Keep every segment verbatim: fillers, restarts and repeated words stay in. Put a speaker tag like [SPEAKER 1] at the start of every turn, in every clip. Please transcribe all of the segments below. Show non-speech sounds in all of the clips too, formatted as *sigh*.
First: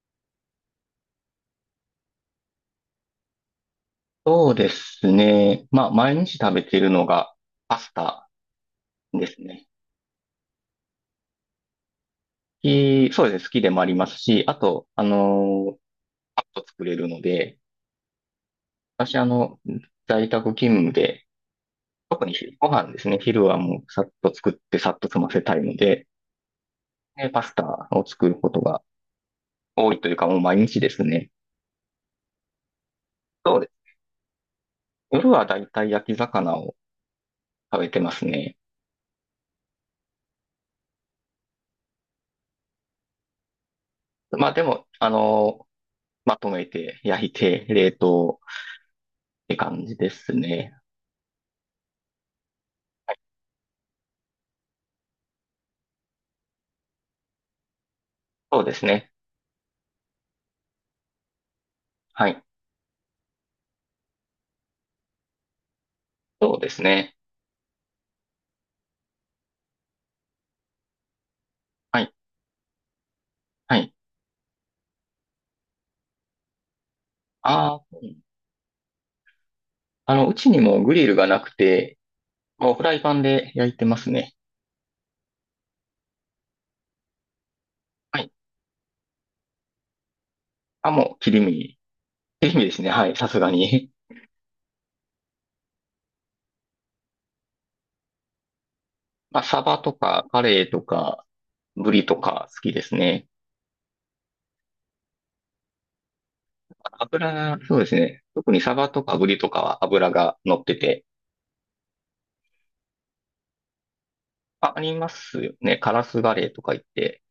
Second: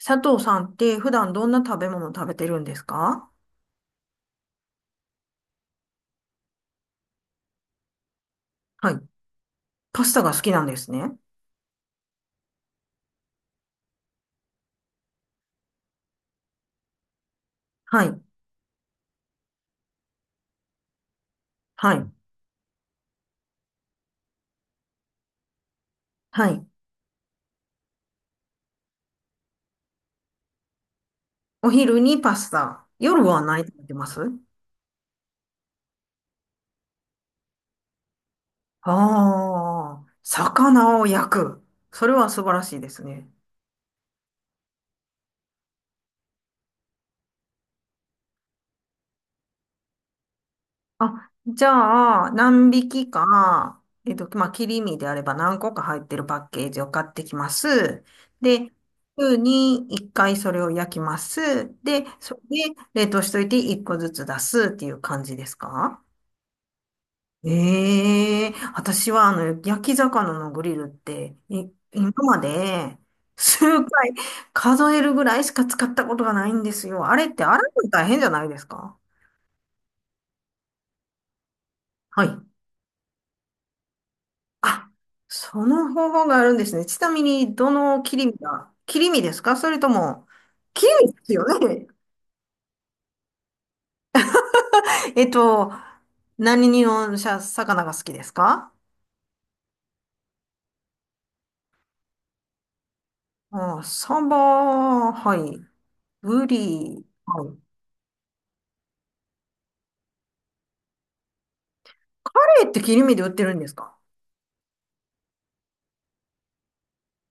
[SPEAKER 1] 佐藤さんって普段どんな食べ物食べてるんですか？
[SPEAKER 2] そうですね。まあ、毎日食べているのがパスタ
[SPEAKER 1] はい。
[SPEAKER 2] ですね。
[SPEAKER 1] パスタが好きなんですね。
[SPEAKER 2] 好きそうですね。好きでもありますし、あと、あのーパッと作れるので、
[SPEAKER 1] はい。
[SPEAKER 2] 私、あの、在宅勤務で、
[SPEAKER 1] はい。
[SPEAKER 2] 特に昼ご飯ですね。昼はもうさっと作ってさっと済ませたいので、
[SPEAKER 1] はい。
[SPEAKER 2] でパスタを作ることが多いというか、もう毎日ですね。
[SPEAKER 1] お昼にパスタ。夜は
[SPEAKER 2] そう
[SPEAKER 1] 何
[SPEAKER 2] で
[SPEAKER 1] 食べ
[SPEAKER 2] す。
[SPEAKER 1] てます？
[SPEAKER 2] 夜はだいたい焼き魚を食べてますね。
[SPEAKER 1] ああー、魚を焼く。それは素晴らしいですね。
[SPEAKER 2] まあ、でも、あのーまとめて、焼いて、冷凍って感じですね。
[SPEAKER 1] あ、じゃあ、何匹か、えっと、まあ、切り身であれば何個か入ってるパッケージを買ってきます。
[SPEAKER 2] そう
[SPEAKER 1] で、
[SPEAKER 2] ですね。
[SPEAKER 1] 週にいっかいそれを焼きます。で、
[SPEAKER 2] は
[SPEAKER 1] そ
[SPEAKER 2] い。
[SPEAKER 1] れで冷凍しといていっこずつ出すっていう感じですか？
[SPEAKER 2] そうですね。
[SPEAKER 1] ええー、私はあの、焼き魚のグリルって、い、
[SPEAKER 2] は
[SPEAKER 1] 今
[SPEAKER 2] い。
[SPEAKER 1] まで数
[SPEAKER 2] はい。
[SPEAKER 1] 回数えるぐらいしか使ったことがないんですよ。あれって洗
[SPEAKER 2] あー、
[SPEAKER 1] うの大
[SPEAKER 2] うん。
[SPEAKER 1] 変じゃないですか？
[SPEAKER 2] あの、うちにもグリルがなくて、
[SPEAKER 1] はい。
[SPEAKER 2] もうフライパンで焼いてますね。
[SPEAKER 1] あ、その方法があるんですね。ちなみに、どの切
[SPEAKER 2] は
[SPEAKER 1] り
[SPEAKER 2] い。
[SPEAKER 1] 身が、切り身ですか、それとも、切
[SPEAKER 2] あ、
[SPEAKER 1] り身
[SPEAKER 2] もう
[SPEAKER 1] です
[SPEAKER 2] 切り
[SPEAKER 1] よ
[SPEAKER 2] 身。
[SPEAKER 1] ね。
[SPEAKER 2] 切り身ですね。はい。さすがに。
[SPEAKER 1] *laughs* えっと、何にのしゃ魚が好きですか？
[SPEAKER 2] *laughs* まあ、サバとか、カレイとか、ブリとか好きですね。
[SPEAKER 1] あ、サバ、はい。ブリ、
[SPEAKER 2] 油
[SPEAKER 1] はい。
[SPEAKER 2] が、そうですね。特にサバとかブリとかは油が乗ってて。
[SPEAKER 1] カレーって切り身で売ってるんですか？
[SPEAKER 2] あ、ありますよね。カラスガレイとか言って。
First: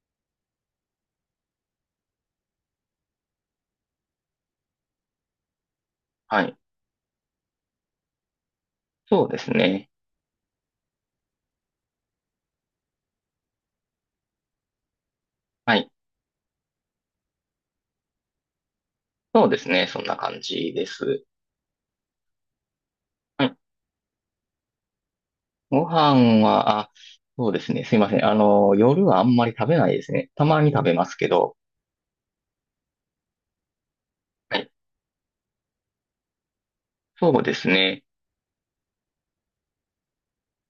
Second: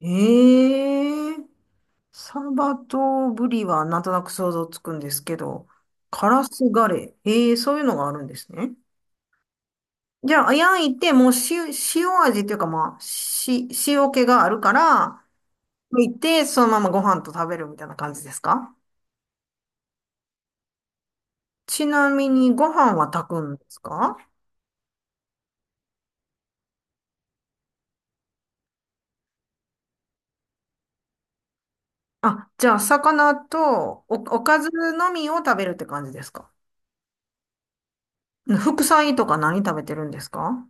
[SPEAKER 1] ええー、サバとブリはなんとなく想像つくんですけど、カ
[SPEAKER 2] は
[SPEAKER 1] ラ
[SPEAKER 2] い。
[SPEAKER 1] スガレー。ええー、そういうのがあるんですね。
[SPEAKER 2] そうですね。
[SPEAKER 1] じゃあ、焼いて、もう塩、塩味っていうか、まあ、し、塩気があるから、
[SPEAKER 2] はい。
[SPEAKER 1] 焼いて、そのままご飯と食べるみたいな感じですか？
[SPEAKER 2] そうですね。そんな感じです。
[SPEAKER 1] ちなみに、ご飯は炊く
[SPEAKER 2] は
[SPEAKER 1] ん
[SPEAKER 2] い。
[SPEAKER 1] ですか？
[SPEAKER 2] ご飯は、あ、そうですね。すいません。あの、夜はあんまり食べないですね。たまに食べますけど。
[SPEAKER 1] あ、じゃあ、魚とお、お
[SPEAKER 2] は
[SPEAKER 1] かず
[SPEAKER 2] い。
[SPEAKER 1] のみを食べるって感じですか？
[SPEAKER 2] そうですね。
[SPEAKER 1] 副菜とか何食べてるんですか？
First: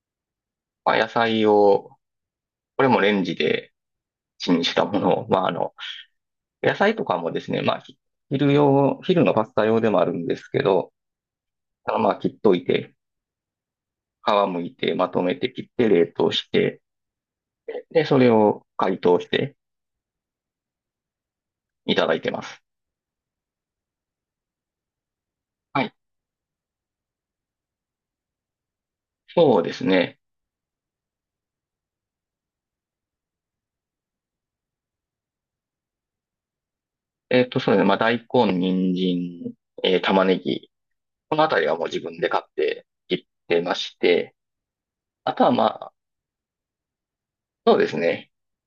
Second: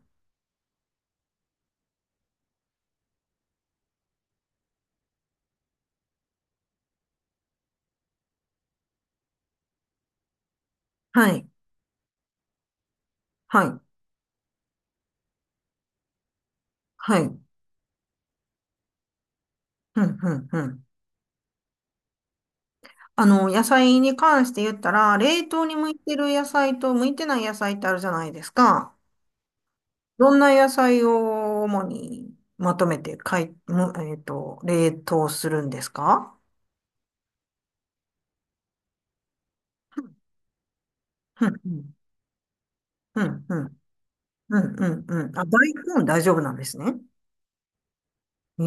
[SPEAKER 2] まあ、野菜を、これもレンジでチンしたものを、まあ、あの、野菜とかもですね、まあ、ひ昼用、昼のパスタ用でもあるんですけど、
[SPEAKER 1] はい、
[SPEAKER 2] あのまあ、切っといて、
[SPEAKER 1] はい、
[SPEAKER 2] 皮むいて、まとめて切って冷凍して、
[SPEAKER 1] はい。うん、
[SPEAKER 2] で、それを解凍して
[SPEAKER 1] うん、うん。
[SPEAKER 2] いただいてます。
[SPEAKER 1] あの、野菜に関して言ったら、冷凍に
[SPEAKER 2] は
[SPEAKER 1] 向
[SPEAKER 2] い。
[SPEAKER 1] いてる野菜と向いてない野菜ってあるじゃないですか。
[SPEAKER 2] そうですね。
[SPEAKER 1] どんな野菜を主にまとめてかい、むえっと、冷凍するんですか？
[SPEAKER 2] えっと、そうですね。まあ、大根、人参、えー玉ねぎ、この
[SPEAKER 1] う
[SPEAKER 2] あたりはもう
[SPEAKER 1] ん、
[SPEAKER 2] 自分で買ってい
[SPEAKER 1] う
[SPEAKER 2] っ
[SPEAKER 1] ん、う
[SPEAKER 2] てま
[SPEAKER 1] ん、
[SPEAKER 2] して、
[SPEAKER 1] うん、うん、う
[SPEAKER 2] あ
[SPEAKER 1] ん。
[SPEAKER 2] と
[SPEAKER 1] あ、
[SPEAKER 2] はまあ、
[SPEAKER 1] 大根大丈夫なんですね。
[SPEAKER 2] そうですね。
[SPEAKER 1] え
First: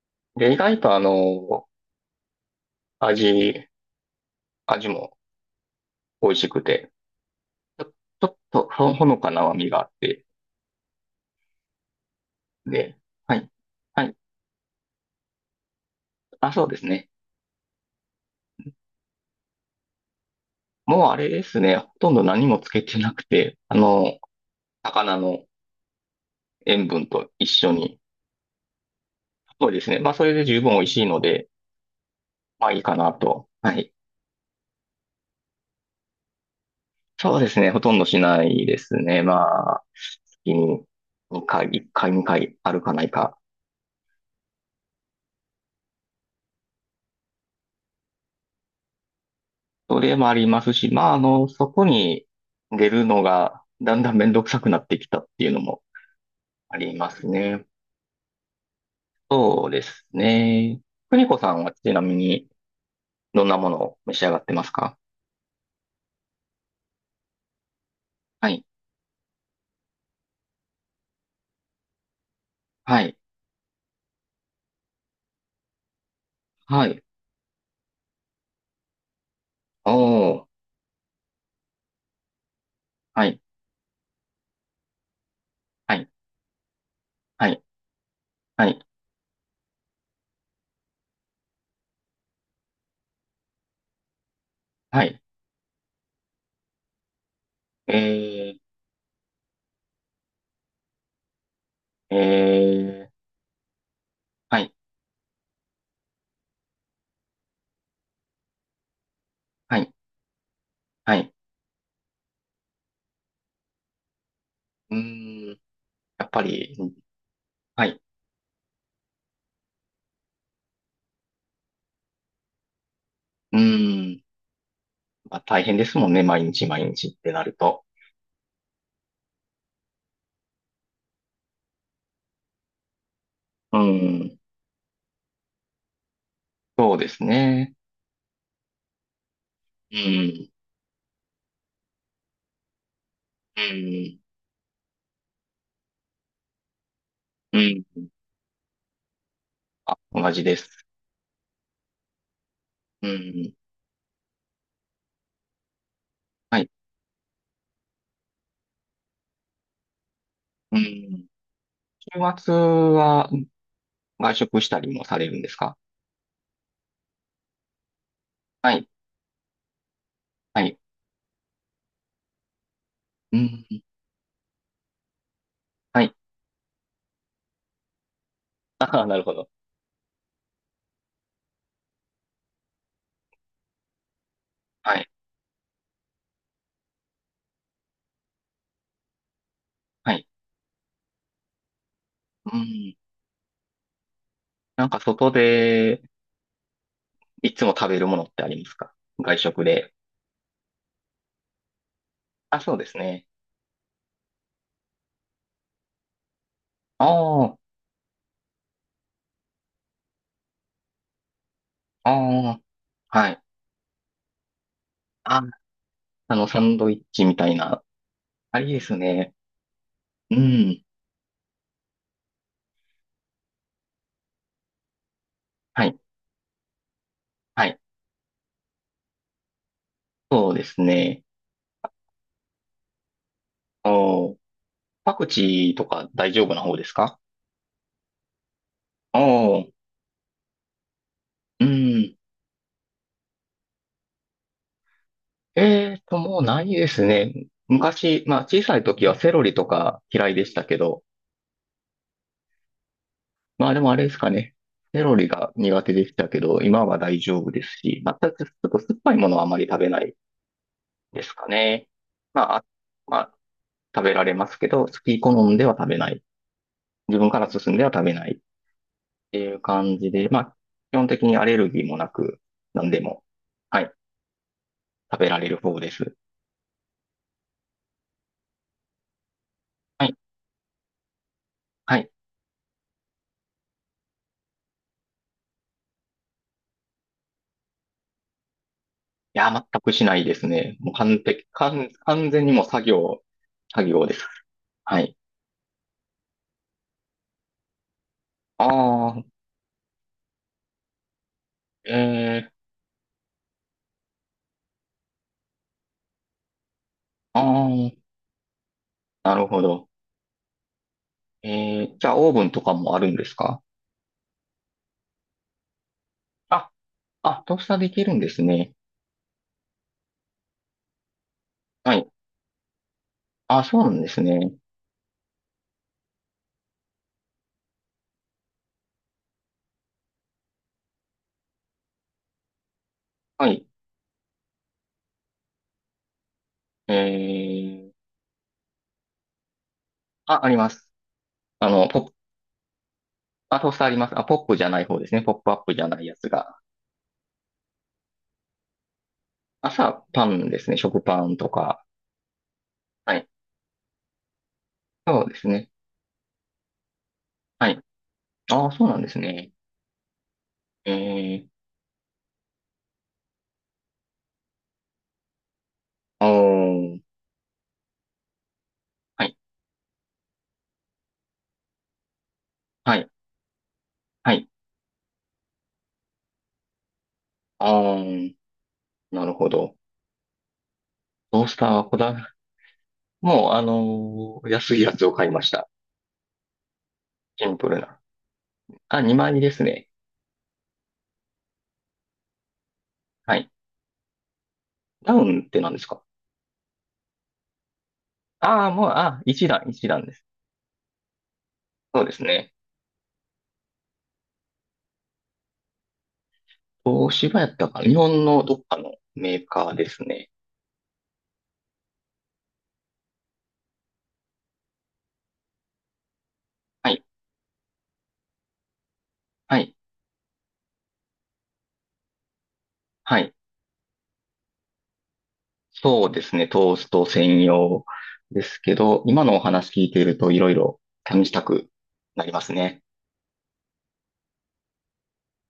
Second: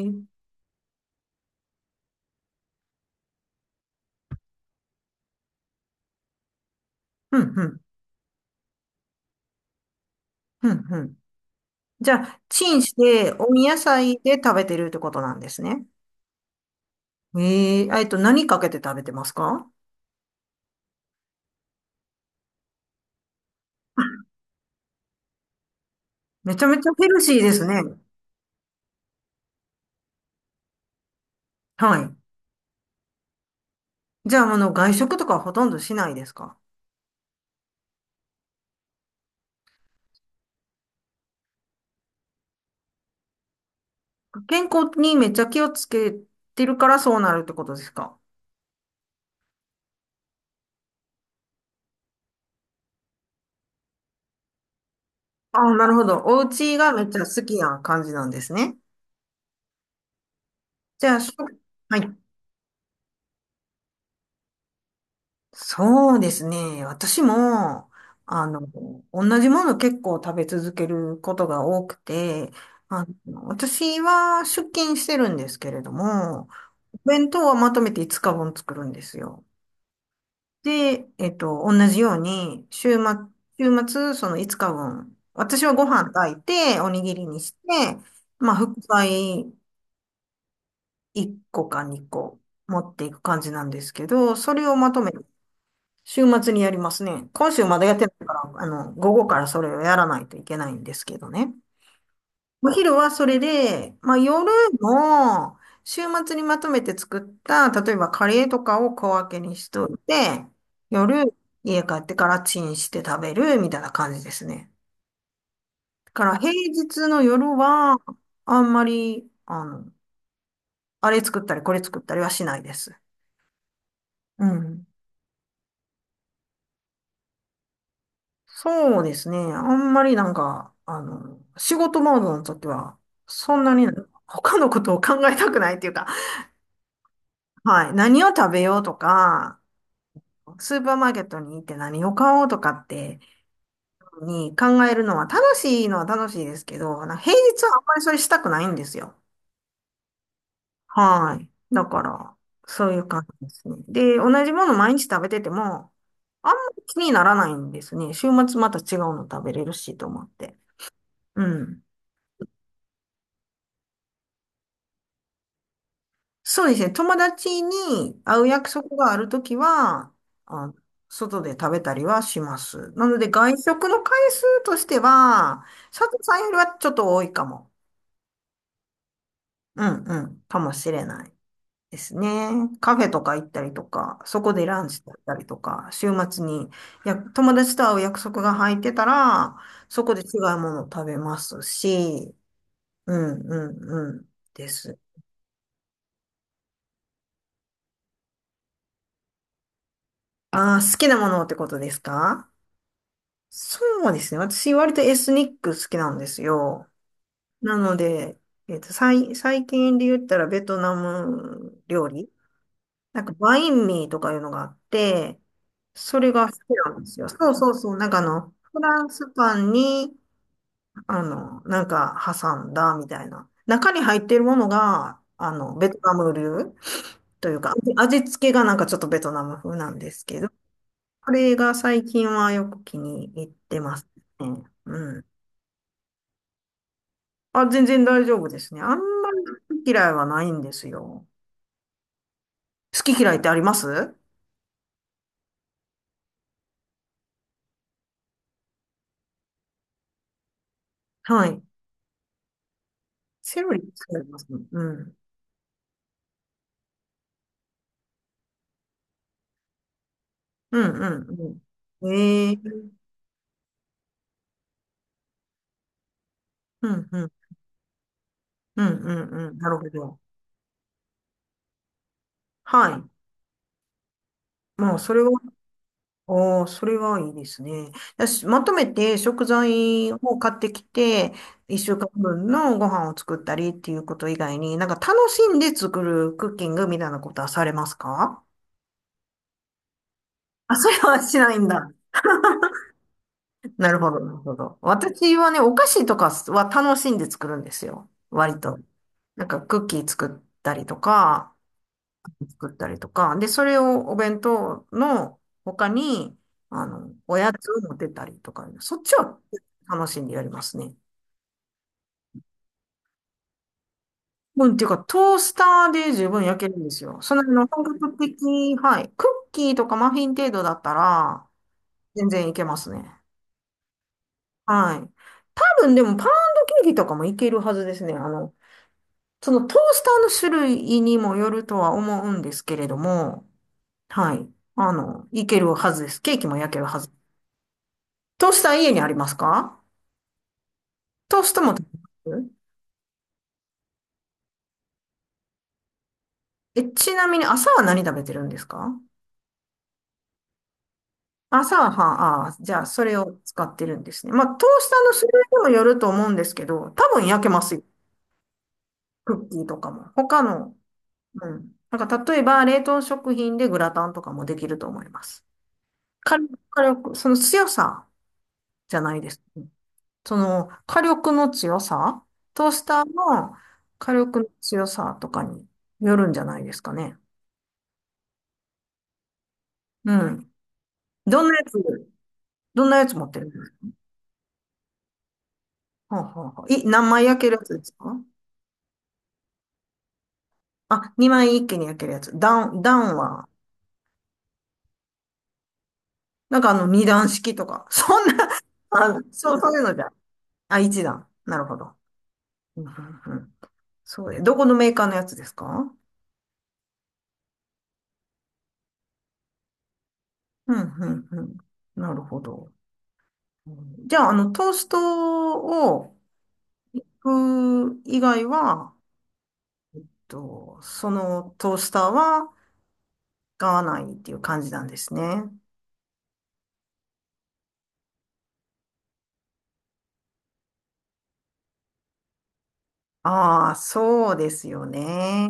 [SPEAKER 1] え、うん、
[SPEAKER 2] で、意外とあの、味、味も美味しくて、
[SPEAKER 1] うん、
[SPEAKER 2] ちょ、ちょっとほほのかな甘みがあって、
[SPEAKER 1] うん、うん。じゃあ、チンし
[SPEAKER 2] で、
[SPEAKER 1] て、
[SPEAKER 2] はい、
[SPEAKER 1] 温野
[SPEAKER 2] はい。
[SPEAKER 1] 菜で食べてるってことなんですね。
[SPEAKER 2] あ、そうですね。
[SPEAKER 1] ええ、えっと、何かけて食べてますか？
[SPEAKER 2] もうあれですね。ほとんど何もつけてなくて、あの、魚の
[SPEAKER 1] めちゃめち
[SPEAKER 2] 塩
[SPEAKER 1] ゃ
[SPEAKER 2] 分
[SPEAKER 1] ヘル
[SPEAKER 2] と
[SPEAKER 1] シー
[SPEAKER 2] 一
[SPEAKER 1] です
[SPEAKER 2] 緒
[SPEAKER 1] ね。
[SPEAKER 2] に、そうですね。まあ、それで十分美味しいので、
[SPEAKER 1] はい。
[SPEAKER 2] まあいいかなと。はい。
[SPEAKER 1] じゃあ、あの、外食とかはほとんどしないですか？
[SPEAKER 2] そうですね。ほとんどしないですね。まあ、月ににかい、いっかい、にかいあるかないか。
[SPEAKER 1] 健康にめっちゃ気をつけてるからそうなるってことですか？
[SPEAKER 2] それもありますし、まあ、あの、そこに出るのがだんだんめんどくさくなってきたっていうの
[SPEAKER 1] あ、
[SPEAKER 2] も
[SPEAKER 1] なるほど。お家
[SPEAKER 2] あ
[SPEAKER 1] が
[SPEAKER 2] り
[SPEAKER 1] めっ
[SPEAKER 2] ま
[SPEAKER 1] ちゃ
[SPEAKER 2] す
[SPEAKER 1] 好き
[SPEAKER 2] ね。
[SPEAKER 1] な感じなんですね。
[SPEAKER 2] そうですね。
[SPEAKER 1] じゃあ、
[SPEAKER 2] 邦
[SPEAKER 1] し
[SPEAKER 2] 子
[SPEAKER 1] ょ、
[SPEAKER 2] さんはち
[SPEAKER 1] は
[SPEAKER 2] なみ
[SPEAKER 1] い。
[SPEAKER 2] にどんなものを召し上がってますか？
[SPEAKER 1] そうですね。私も、あ
[SPEAKER 2] は
[SPEAKER 1] の、
[SPEAKER 2] い、
[SPEAKER 1] 同じもの結構食べ続けることが多くて、
[SPEAKER 2] は
[SPEAKER 1] あ
[SPEAKER 2] い、
[SPEAKER 1] の、私は出勤してるんですけれども、
[SPEAKER 2] は
[SPEAKER 1] お
[SPEAKER 2] い。
[SPEAKER 1] 弁当はまとめていつかぶん作るんですよ。
[SPEAKER 2] おー、
[SPEAKER 1] で、えっと、同じように、週末、
[SPEAKER 2] はい、
[SPEAKER 1] 週末、そのいつかぶん、私はご
[SPEAKER 2] は
[SPEAKER 1] 飯
[SPEAKER 2] い、
[SPEAKER 1] 炊いて、おにぎりに
[SPEAKER 2] は
[SPEAKER 1] して、
[SPEAKER 2] い、
[SPEAKER 1] まあ、
[SPEAKER 2] は
[SPEAKER 1] 副
[SPEAKER 2] い、
[SPEAKER 1] 菜いっこかにこ持っていく感じなんですけど、それをまと
[SPEAKER 2] は
[SPEAKER 1] め、
[SPEAKER 2] い。
[SPEAKER 1] 週末にやりますね。今週まだやってないから、あ
[SPEAKER 2] え
[SPEAKER 1] の、午後からそれをやらないといけないんですけどね。
[SPEAKER 2] ー、え
[SPEAKER 1] お昼は
[SPEAKER 2] ー、
[SPEAKER 1] それで、まあ夜
[SPEAKER 2] はい、
[SPEAKER 1] の週末にまとめて作った、例えばカレーとかを小分けにし
[SPEAKER 2] は
[SPEAKER 1] と
[SPEAKER 2] い、
[SPEAKER 1] いて、
[SPEAKER 2] はい。
[SPEAKER 1] 夜家帰ってからチンして食べるみたいな感じですね。
[SPEAKER 2] うーん、
[SPEAKER 1] だか
[SPEAKER 2] やっ
[SPEAKER 1] ら
[SPEAKER 2] ぱ
[SPEAKER 1] 平
[SPEAKER 2] り、
[SPEAKER 1] 日の夜
[SPEAKER 2] は
[SPEAKER 1] は
[SPEAKER 2] い。
[SPEAKER 1] あんまり、あの、あれ作ったりこれ作ったりはしないです。
[SPEAKER 2] うーん。
[SPEAKER 1] うん。
[SPEAKER 2] まあ、大変ですもんね。毎日毎日ってなると。
[SPEAKER 1] そうですね。あんまりなんか、あの、仕事モードの時は、そんな
[SPEAKER 2] う
[SPEAKER 1] に
[SPEAKER 2] ーん。
[SPEAKER 1] 他のことを考えたくないっていうか、*laughs*
[SPEAKER 2] そうですね。
[SPEAKER 1] はい。何を食べようとか、
[SPEAKER 2] うん。
[SPEAKER 1] スーパーマーケットに行って何を買おうとかって
[SPEAKER 2] うん。
[SPEAKER 1] に考えるのは楽しいのは楽しいですけど、なんか平
[SPEAKER 2] う
[SPEAKER 1] 日はあ
[SPEAKER 2] ん。
[SPEAKER 1] んまりそれしたくないんですよ。
[SPEAKER 2] あ、同じです。
[SPEAKER 1] はい。だから、そういう
[SPEAKER 2] う
[SPEAKER 1] 感じで
[SPEAKER 2] ん。
[SPEAKER 1] すね。で、同じもの毎日食べてても、あんま
[SPEAKER 2] はい。
[SPEAKER 1] り気にならないんですね。週末また違うの食べれるしと思って。
[SPEAKER 2] うん。
[SPEAKER 1] うん。
[SPEAKER 2] 週末は外食したりもされるんですか？
[SPEAKER 1] そうですね。友達に会う約
[SPEAKER 2] はい。
[SPEAKER 1] 束があるときは、
[SPEAKER 2] は
[SPEAKER 1] あ、
[SPEAKER 2] い。
[SPEAKER 1] 外で食べたりはします。なので、
[SPEAKER 2] う
[SPEAKER 1] 外
[SPEAKER 2] ん。
[SPEAKER 1] 食の回数としては、
[SPEAKER 2] は
[SPEAKER 1] 佐
[SPEAKER 2] い。
[SPEAKER 1] 藤さんよりはちょっと多いかも。
[SPEAKER 2] *laughs* ああ、なるほど。
[SPEAKER 1] うんうん。かもしれないですね。カフェとか行ったりとか、そこでラン
[SPEAKER 2] は
[SPEAKER 1] チ
[SPEAKER 2] い。
[SPEAKER 1] だったりとか、週末にや友達と会う約束が入ってたら、そ
[SPEAKER 2] は
[SPEAKER 1] こで違
[SPEAKER 2] い。
[SPEAKER 1] うものを食べますし、
[SPEAKER 2] うん。
[SPEAKER 1] うんうんうんで
[SPEAKER 2] なん
[SPEAKER 1] す。
[SPEAKER 2] か外でいつも食べるものってありますか？外食で。
[SPEAKER 1] あー、好きなものってことですか？
[SPEAKER 2] あ、そうですね。
[SPEAKER 1] そうですね。私、割とエスニック好きなんですよ。
[SPEAKER 2] ああ、
[SPEAKER 1] なので、えっと、最、最近で言ったらベトナム料理、
[SPEAKER 2] ああ。
[SPEAKER 1] なん
[SPEAKER 2] は
[SPEAKER 1] か、
[SPEAKER 2] い。
[SPEAKER 1] バインミーとかいうのがあって、
[SPEAKER 2] あ、
[SPEAKER 1] それ
[SPEAKER 2] あ
[SPEAKER 1] が
[SPEAKER 2] の、
[SPEAKER 1] 好き
[SPEAKER 2] サンド
[SPEAKER 1] な
[SPEAKER 2] イッ
[SPEAKER 1] んです
[SPEAKER 2] チ
[SPEAKER 1] よ。
[SPEAKER 2] みた
[SPEAKER 1] そう
[SPEAKER 2] い
[SPEAKER 1] そう
[SPEAKER 2] な。
[SPEAKER 1] そう。なんかあの、
[SPEAKER 2] ありで
[SPEAKER 1] フ
[SPEAKER 2] す
[SPEAKER 1] ランス
[SPEAKER 2] ね。
[SPEAKER 1] パンに、
[SPEAKER 2] うん。
[SPEAKER 1] あの、なんか挟んだみたいな。中に入っているものが、あの、
[SPEAKER 2] は
[SPEAKER 1] ベト
[SPEAKER 2] い。
[SPEAKER 1] ナム流という
[SPEAKER 2] は
[SPEAKER 1] か、
[SPEAKER 2] い。
[SPEAKER 1] 味味付けがなんかちょっとベトナム風なんですけど、
[SPEAKER 2] そうですね。
[SPEAKER 1] これが最近はよく気に入ってます
[SPEAKER 2] おー、
[SPEAKER 1] ね。
[SPEAKER 2] パ
[SPEAKER 1] うん。
[SPEAKER 2] クチーとか大丈夫な方ですか？
[SPEAKER 1] あ、全然大丈夫ですね。あんまり
[SPEAKER 2] おー、
[SPEAKER 1] 好き嫌いはないんですよ。
[SPEAKER 2] うん。
[SPEAKER 1] 好き嫌いってあります？
[SPEAKER 2] えーと、もうないですね。昔、まあ小さい時はセロリとか嫌いでしたけど、
[SPEAKER 1] はい。セ
[SPEAKER 2] ま
[SPEAKER 1] ロ
[SPEAKER 2] あ、で
[SPEAKER 1] リ
[SPEAKER 2] も、あれで
[SPEAKER 1] 使
[SPEAKER 2] す
[SPEAKER 1] い
[SPEAKER 2] か
[SPEAKER 1] ます
[SPEAKER 2] ね。
[SPEAKER 1] ね。う
[SPEAKER 2] セ
[SPEAKER 1] ん。
[SPEAKER 2] ロリが苦手でしたけど、今は大丈夫ですし、またちょっと酸っぱいものはあまり食べない
[SPEAKER 1] う
[SPEAKER 2] で
[SPEAKER 1] ん、
[SPEAKER 2] すか
[SPEAKER 1] うん、
[SPEAKER 2] ね。
[SPEAKER 1] うん。
[SPEAKER 2] ま
[SPEAKER 1] え
[SPEAKER 2] あ、
[SPEAKER 1] え、
[SPEAKER 2] あまあ、食べられますけど、好き好んでは食べない。
[SPEAKER 1] うん、
[SPEAKER 2] 自
[SPEAKER 1] う
[SPEAKER 2] 分
[SPEAKER 1] ん、
[SPEAKER 2] から進んでは食べない。っ
[SPEAKER 1] うん、う
[SPEAKER 2] て
[SPEAKER 1] ん、う
[SPEAKER 2] い
[SPEAKER 1] ん。
[SPEAKER 2] う
[SPEAKER 1] なるほ
[SPEAKER 2] 感じ
[SPEAKER 1] ど。
[SPEAKER 2] で、まあ、基本的にアレルギーもなく、
[SPEAKER 1] は
[SPEAKER 2] 何で
[SPEAKER 1] い。
[SPEAKER 2] も、はい、
[SPEAKER 1] まあ、そ
[SPEAKER 2] 食
[SPEAKER 1] れ
[SPEAKER 2] べ
[SPEAKER 1] は、
[SPEAKER 2] られる方です。
[SPEAKER 1] おー、それはいいですね。だしまとめて食
[SPEAKER 2] は
[SPEAKER 1] 材
[SPEAKER 2] い、
[SPEAKER 1] を買ってきて、一週
[SPEAKER 2] はい。い
[SPEAKER 1] 間分のご飯を作ったりっていうこと以外に、なんか楽しんで作るクッキングみたいなことはされますか？
[SPEAKER 2] や、全くしないです
[SPEAKER 1] あ、
[SPEAKER 2] ね。
[SPEAKER 1] そ
[SPEAKER 2] もう
[SPEAKER 1] れは
[SPEAKER 2] 完
[SPEAKER 1] し
[SPEAKER 2] 璧、
[SPEAKER 1] ないん
[SPEAKER 2] 完、
[SPEAKER 1] だ。
[SPEAKER 2] 完全にもう作業、作
[SPEAKER 1] なる
[SPEAKER 2] 業
[SPEAKER 1] ほ
[SPEAKER 2] で
[SPEAKER 1] ど、
[SPEAKER 2] す。
[SPEAKER 1] なるほど。
[SPEAKER 2] はい。
[SPEAKER 1] 私はね、お菓子とかは楽しんで作るんですよ。割と。
[SPEAKER 2] ああ、
[SPEAKER 1] なんかクッキー作ったりとか、
[SPEAKER 2] えー、
[SPEAKER 1] 作ったりとか。で、それをお弁当の他に、あの、お
[SPEAKER 2] あ
[SPEAKER 1] やつを持って
[SPEAKER 2] あ、
[SPEAKER 1] たりとか、そっち
[SPEAKER 2] な
[SPEAKER 1] は
[SPEAKER 2] るほど。
[SPEAKER 1] 楽しんでやりますね。
[SPEAKER 2] えー、じゃあ、オーブンとかもあるんですか？
[SPEAKER 1] うん、っていうか、トースターで十分焼け
[SPEAKER 2] あ、
[SPEAKER 1] るんですよ。その、あ
[SPEAKER 2] あ、トー
[SPEAKER 1] の、
[SPEAKER 2] スターで
[SPEAKER 1] 本
[SPEAKER 2] きる
[SPEAKER 1] 格
[SPEAKER 2] んですね。
[SPEAKER 1] 的、はい。クッキーとかマフィン程度だったら、
[SPEAKER 2] はい。
[SPEAKER 1] 全然いけますね。
[SPEAKER 2] あ、そうなんですね。
[SPEAKER 1] はい。多分、でも、パウンドケーキとかもいけるはずですね。あの、そのトースターの種類にもよるとは思うんですけれども、
[SPEAKER 2] はい。
[SPEAKER 1] はい。あの、いけるはずです。ケーキも焼ける
[SPEAKER 2] え
[SPEAKER 1] はず。
[SPEAKER 2] ー、
[SPEAKER 1] トースター家にありますか？
[SPEAKER 2] あ、あります。
[SPEAKER 1] トーストも
[SPEAKER 2] あ
[SPEAKER 1] 食
[SPEAKER 2] の、
[SPEAKER 1] べ
[SPEAKER 2] ポップ、
[SPEAKER 1] ます？
[SPEAKER 2] あ、トースターあります。あ、ポップじゃない方ですね。ポップアップじゃないやつが。
[SPEAKER 1] え、ちなみに朝は何食べてるんですか？
[SPEAKER 2] 朝、パンですね。食パンと
[SPEAKER 1] 朝
[SPEAKER 2] か。
[SPEAKER 1] は、はああ、じゃあそれ
[SPEAKER 2] はい。
[SPEAKER 1] を使ってるんですね。まあ、トースターの
[SPEAKER 2] そ
[SPEAKER 1] 種
[SPEAKER 2] うで
[SPEAKER 1] 類
[SPEAKER 2] す
[SPEAKER 1] にも
[SPEAKER 2] ね。
[SPEAKER 1] よると思うんですけど、多分焼けま
[SPEAKER 2] は
[SPEAKER 1] す
[SPEAKER 2] い。
[SPEAKER 1] よ。
[SPEAKER 2] ああ、そうなんです
[SPEAKER 1] クッ
[SPEAKER 2] ね。
[SPEAKER 1] キーとかも。他の、
[SPEAKER 2] え
[SPEAKER 1] う
[SPEAKER 2] ー、
[SPEAKER 1] ん。なんか例えば冷凍食品でグラタンとかもできると思います。
[SPEAKER 2] お
[SPEAKER 1] 火力、火
[SPEAKER 2] ー、
[SPEAKER 1] 力、その強さじゃない
[SPEAKER 2] は
[SPEAKER 1] で
[SPEAKER 2] い、
[SPEAKER 1] す。その火力の強さ、トース
[SPEAKER 2] は
[SPEAKER 1] タ
[SPEAKER 2] い、
[SPEAKER 1] ーの火
[SPEAKER 2] は
[SPEAKER 1] 力の
[SPEAKER 2] い。
[SPEAKER 1] 強さとかによるんじゃないですかね。
[SPEAKER 2] あー、なるほど。
[SPEAKER 1] うん。ど
[SPEAKER 2] トー
[SPEAKER 1] んな
[SPEAKER 2] ス
[SPEAKER 1] や
[SPEAKER 2] ター
[SPEAKER 1] つ、
[SPEAKER 2] はこだわ、
[SPEAKER 1] どんなやつ持ってるん
[SPEAKER 2] もう、
[SPEAKER 1] で
[SPEAKER 2] あ
[SPEAKER 1] す
[SPEAKER 2] のー安いやつを買いました。
[SPEAKER 1] か？はあはあはあい、何枚焼け
[SPEAKER 2] シ
[SPEAKER 1] る
[SPEAKER 2] ン
[SPEAKER 1] や
[SPEAKER 2] プ
[SPEAKER 1] つ
[SPEAKER 2] ル
[SPEAKER 1] です
[SPEAKER 2] な。
[SPEAKER 1] か？
[SPEAKER 2] あ、万円ですね。
[SPEAKER 1] あ、にまい一気に焼けるやつ。ダウン、ダウン
[SPEAKER 2] は
[SPEAKER 1] は、
[SPEAKER 2] い。ダウンって何ですか？
[SPEAKER 1] なんかあの二段式とか、そんな、
[SPEAKER 2] ああー、もう、
[SPEAKER 1] あ、
[SPEAKER 2] あ、一
[SPEAKER 1] そう、
[SPEAKER 2] 段、
[SPEAKER 1] そういう
[SPEAKER 2] 一
[SPEAKER 1] のじ
[SPEAKER 2] 段
[SPEAKER 1] ゃ。
[SPEAKER 2] です。
[SPEAKER 1] あ、一段。なるほど。
[SPEAKER 2] そうですね。
[SPEAKER 1] うんうんうん、そうで、どこのメーカーのやつですか？
[SPEAKER 2] 東芝やったかな。日本のどっかのメーカーですね。
[SPEAKER 1] うん、うん、うん。なるほど。うん、じゃあ、あの、トーストを、
[SPEAKER 2] はい、
[SPEAKER 1] 行く以外は、え
[SPEAKER 2] はい、
[SPEAKER 1] っと、そのトースターは
[SPEAKER 2] はい。
[SPEAKER 1] 使わないっていう感じなんですね。
[SPEAKER 2] そうですね、トースト専用ですけど、今のお話聞いているといろいろ試したくなりますね。
[SPEAKER 1] ああ、そうですよね。